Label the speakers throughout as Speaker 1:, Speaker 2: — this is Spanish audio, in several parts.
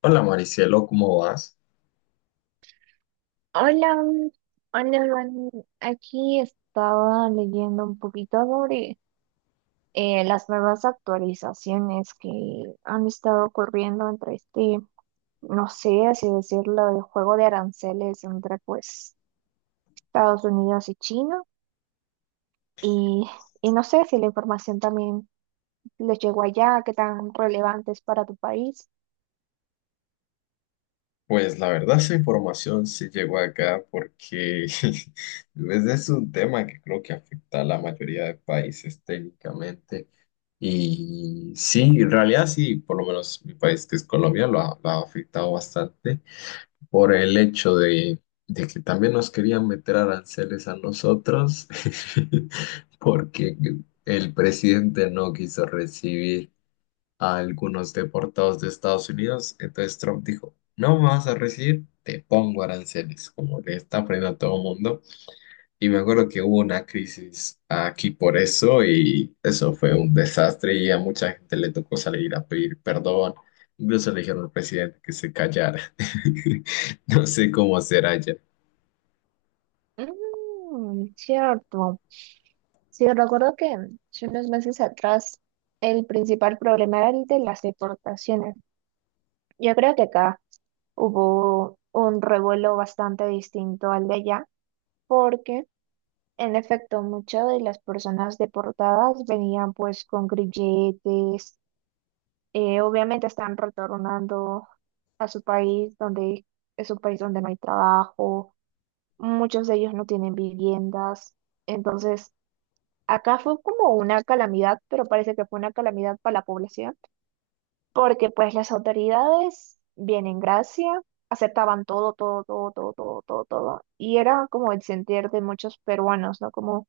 Speaker 1: Hola Maricielo, ¿cómo vas?
Speaker 2: Hola, mm, hola, Dani. Aquí estaba leyendo un poquito sobre las nuevas actualizaciones que han estado ocurriendo entre este, no sé, así decirlo, el juego de aranceles entre pues Estados Unidos y China. Y, y no sé si la información también les llegó allá, qué tan relevante es para tu país.
Speaker 1: Pues la verdad esa información sí llegó acá porque ese es un tema que creo que afecta a la mayoría de países técnicamente. Y sí, en realidad sí, por lo menos mi país que es Colombia lo ha afectado bastante por el hecho de que también nos querían meter aranceles a nosotros porque el presidente no quiso recibir a algunos deportados de Estados Unidos. Entonces Trump dijo, no me vas a recibir, te pongo aranceles, como le está poniendo a todo mundo. Y me acuerdo que hubo una crisis aquí por eso y eso fue un desastre y a mucha gente le tocó salir a pedir perdón. Incluso le dijeron al presidente que se callara. No sé cómo será ya.
Speaker 2: Mm, cierto. Sí, recuerdo que hace unos meses atrás el principal problema era el de las deportaciones. Yo creo que acá hubo un revuelo bastante distinto al de allá, porque en efecto muchas de las personas deportadas venían pues con grilletes, obviamente están retornando a su país donde es un país donde no hay trabajo, muchos de ellos no tienen viviendas, entonces acá fue como una calamidad, pero parece que fue una calamidad para la población, porque pues las autoridades, bien en gracia, aceptaban todo, todo, todo, todo, todo, todo, todo. Y era como el sentir de muchos peruanos, ¿no? Como,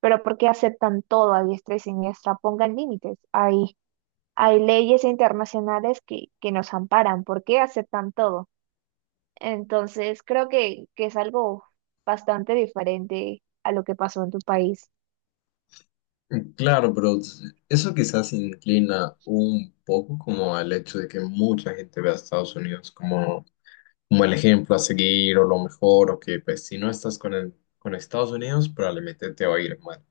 Speaker 2: pero ¿por qué aceptan todo a diestra y siniestra? Pongan límites. Hay leyes internacionales que nos amparan. ¿Por qué aceptan todo? Entonces, creo que es algo bastante diferente a lo que pasó en tu país.
Speaker 1: Claro, pero eso quizás inclina un poco como al hecho de que mucha gente ve a Estados Unidos como el ejemplo a seguir o lo mejor, o que pues si no estás con Estados Unidos probablemente te va a ir mal.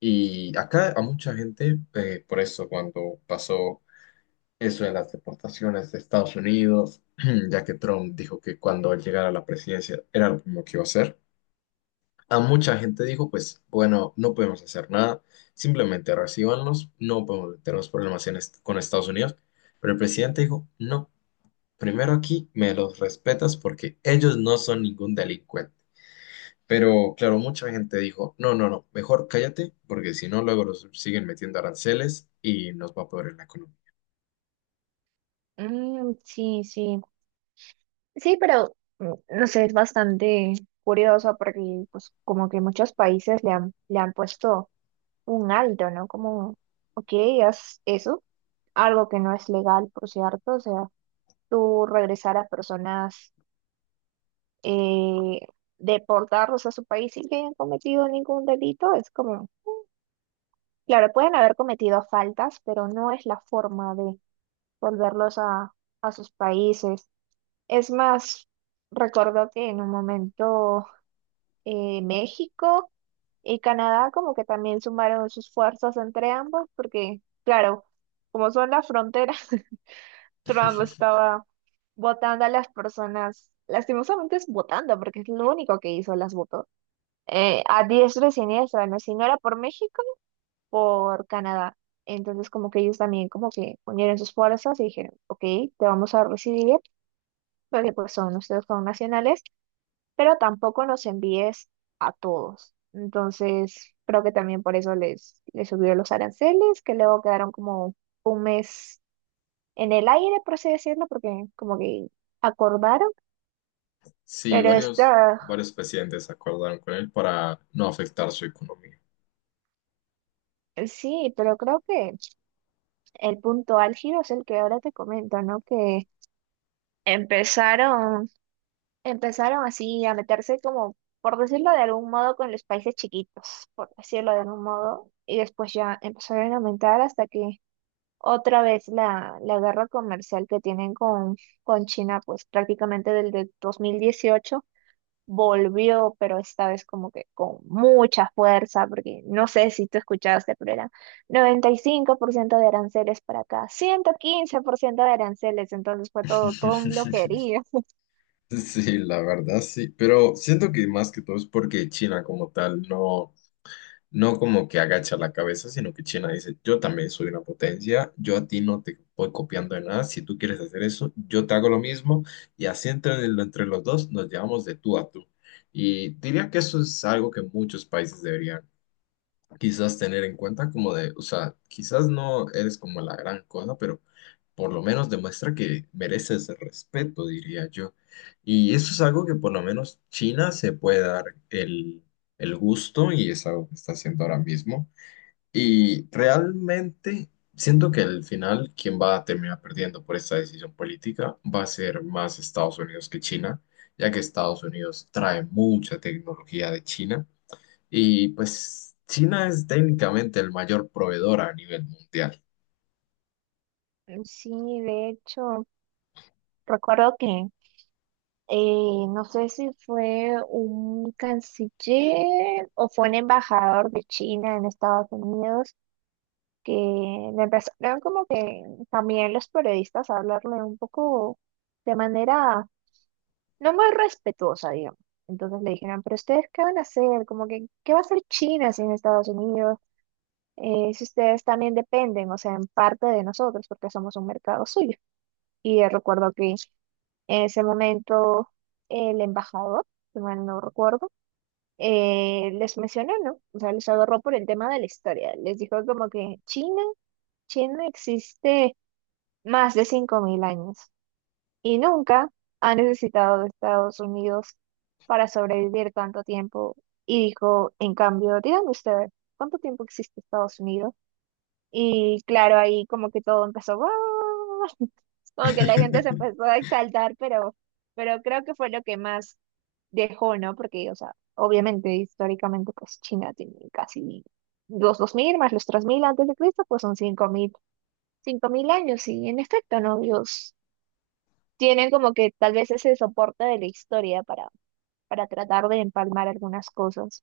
Speaker 1: Y acá a mucha gente, por eso cuando pasó eso de las deportaciones de Estados Unidos, ya que Trump dijo que cuando él llegara a la presidencia era lo mismo que iba a hacer, a mucha gente dijo pues bueno, no podemos hacer nada, simplemente recíbanlos, no podemos meternos problemas con Estados Unidos, pero el presidente dijo no. Primero aquí me los respetas porque ellos no son ningún delincuente. Pero claro, mucha gente dijo, no, no, no, mejor cállate porque si no luego los siguen metiendo aranceles y nos va a poder en la economía.
Speaker 2: Mm, sí, sí. Sí, pero mm, no sé, es bastante curioso porque pues como que muchos países le han puesto un alto, ¿no? Como, ok, haz eso, algo que no es legal, por cierto, o sea, tú regresar a personas, eh, deportarlos a su país sin que hayan cometido ningún delito, es como, claro, pueden haber cometido faltas, pero no es la forma de volverlos a sus países. Es más, recuerdo que en un momento, México y Canadá como que también sumaron sus fuerzas entre ambos, porque claro, como son las fronteras, Trump estaba votando a las personas, lastimosamente es votando, porque es lo único que hizo, las votó, a diestra y siniestra, ¿no? Si no era por México, por Canadá. Entonces como que ellos también como que unieron sus fuerzas y dijeron, ok, te vamos a recibir, porque pues son ustedes con pero tampoco nos envíes a todos. Entonces, creo que también por eso les subió los aranceles, que luego quedaron como un mes en el aire, por así decirlo, porque como que acordaron,
Speaker 1: Sí,
Speaker 2: pero
Speaker 1: varios,
Speaker 2: está,
Speaker 1: varios presidentes acordaron con él para no afectar su economía.
Speaker 2: sí, pero creo que el punto álgido es el que ahora te comento, ¿no? Que empezaron, empezaron así a meterse como, por decirlo de algún modo, con los países chiquitos, por decirlo de algún modo, y después ya empezaron a aumentar hasta que otra vez la guerra comercial que tienen con China, pues prácticamente desde 2018 volvió, pero esta vez como que con mucha fuerza, porque no sé si tú escuchaste, pero era 95% de aranceles para acá, 115% de aranceles, entonces fue todo, todo un loquerío.
Speaker 1: Sí, la verdad sí, pero siento que más que todo es porque China como tal no como que agacha la cabeza, sino que China dice, yo también soy una potencia, yo a ti no te voy copiando de nada, si tú quieres hacer eso, yo te hago lo mismo y así entre los dos nos llevamos de tú a tú. Y diría que eso es algo que muchos países deberían quizás tener en cuenta como de, o sea, quizás no eres como la gran cosa, pero por lo menos demuestra que mereces el respeto, diría yo. Y eso es algo que por lo menos China se puede dar el, el gusto y es algo que está haciendo ahora mismo. Y realmente siento que al final quien va a terminar perdiendo por esta decisión política va a ser más Estados Unidos que China, ya que Estados Unidos trae mucha tecnología de China y pues China es técnicamente el mayor proveedor a nivel mundial.
Speaker 2: Sí, de hecho, recuerdo que no sé si fue un canciller o fue un embajador de China en Estados Unidos que le empezaron como que también los periodistas a hablarle un poco de manera no muy respetuosa, digamos. Entonces le dijeron, pero ustedes, ¿qué van a hacer? Como que, ¿qué va a hacer China sin Estados Unidos? Si ustedes también dependen, o sea, en parte de nosotros, porque somos un mercado suyo. Y recuerdo que en ese momento el embajador, si mal no recuerdo, les mencionó, ¿no? O sea, les agarró por el tema de la historia. Les dijo como que China existe más de 5000 años y nunca ha necesitado de Estados Unidos para sobrevivir tanto tiempo. Y dijo, en cambio, díganme ustedes, ¿cuánto tiempo existe Estados Unidos? Y claro, ahí como que todo empezó, "¡Guau!". Como que la gente se empezó a exaltar, pero creo que fue lo que más dejó, ¿no? Porque, o sea, obviamente históricamente pues China tiene casi los 2000 más los 3000 antes de Cristo, pues son cinco mil años y en efecto, ¿no? Ellos tienen como que tal vez ese soporte de la historia para tratar de empalmar algunas cosas.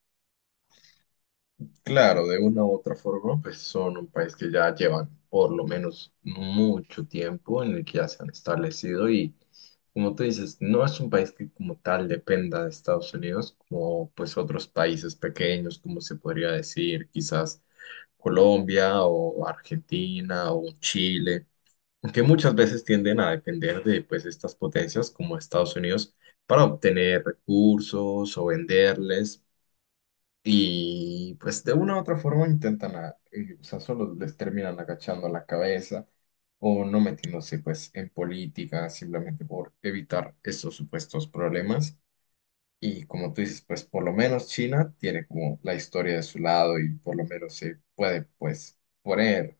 Speaker 1: Claro, de una u otra forma, pues son un país que ya llevan por lo menos mucho tiempo en el que ya se han establecido y, como tú dices, no es un país que como tal dependa de Estados Unidos, como pues otros países pequeños, como se podría decir, quizás Colombia o Argentina o Chile, que muchas veces tienden a depender de pues, estas potencias como Estados Unidos para obtener recursos o venderles y pues de una u otra forma intentan, o sea, solo les terminan agachando la cabeza o no metiéndose pues en política simplemente por evitar estos supuestos problemas. Y como tú dices, pues por lo menos China tiene como la historia de su lado y por lo menos se puede pues poner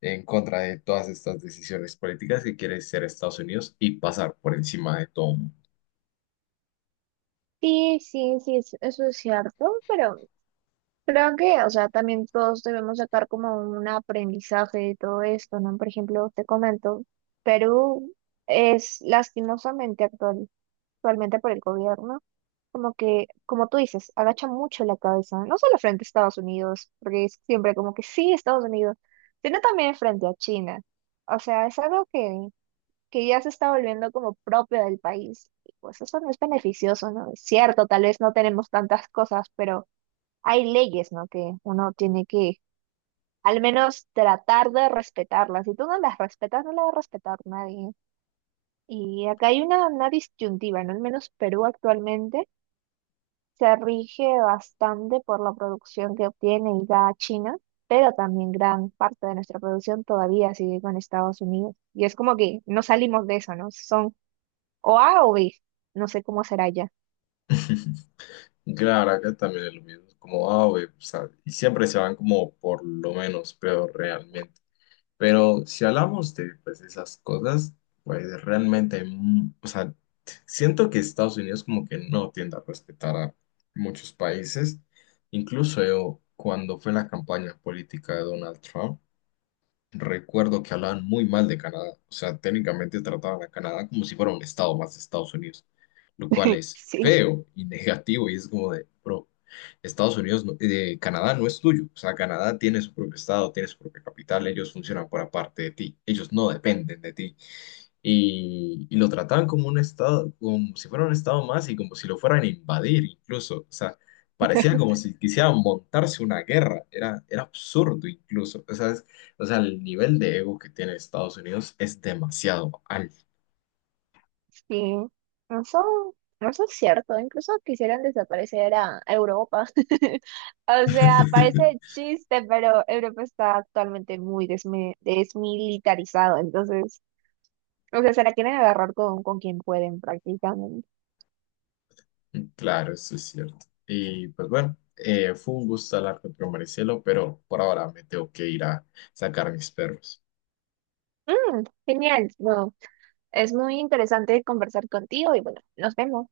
Speaker 1: en contra de todas estas decisiones políticas que quiere ser Estados Unidos y pasar por encima de todo.
Speaker 2: Sí, sí, sí, es- eso es cierto, pero creo que, o sea, también todos debemos sacar como un aprendizaje de todo esto, ¿no? Por ejemplo, te comento, Perú es lastimosamente actual, actualmente por el gobierno, como que, como tú dices, agacha mucho la cabeza, no solo frente a Estados Unidos, porque es siempre como que sí, Estados Unidos, sino también frente a China. O sea, es algo que ya se está volviendo como propio del país. Y pues eso no es beneficioso, ¿no? Es cierto, tal vez no tenemos tantas cosas, pero hay leyes, ¿no? Que uno tiene que al menos tratar de respetarlas. Si tú no las respetas, no las va a respetar nadie. Y acá hay una disyuntiva, ¿no? Al menos Perú actualmente se rige bastante por la producción que obtiene y da China, pero también gran parte de nuestra producción todavía sigue con Estados Unidos. Y es como que no salimos de eso, ¿no? Son O A o B. No sé cómo será ya.
Speaker 1: Claro, acá también es lo mismo, como, ah, güey, o sea, y siempre se van como por lo menos peor realmente. Pero si hablamos de pues, esas cosas, pues realmente, o sea, siento que Estados Unidos como que no tiende a respetar a muchos países. Incluso yo, cuando fue la campaña política de Donald Trump, recuerdo que hablaban muy mal de Canadá, o sea, técnicamente trataban a Canadá como si fuera un estado más de Estados Unidos, lo cual es
Speaker 2: Sí,
Speaker 1: feo y negativo y es como de, bro, Estados Unidos, Canadá no es tuyo, o sea, Canadá tiene su propio estado, tiene su propia capital, ellos funcionan por aparte de ti, ellos no dependen de ti y lo trataban como un estado, como si fuera un estado más y como si lo fueran a invadir incluso. O sea, parecía como si quisieran montarse una guerra. Era absurdo incluso. O sea, el nivel de ego que tiene Estados Unidos es demasiado alto.
Speaker 2: sí. No son, no son cierto. Incluso quisieran desaparecer a Europa. O sea, parece chiste, pero Europa está actualmente muy desmi- desmilitarizado. Entonces, o sea, se la quieren agarrar con quien pueden prácticamente.
Speaker 1: Claro, eso es cierto. Y pues bueno, fue un gusto hablar con Maricelo, pero por ahora me tengo que ir a sacar mis perros.
Speaker 2: Mm, genial. No, es muy interesante conversar contigo y bueno, nos vemos.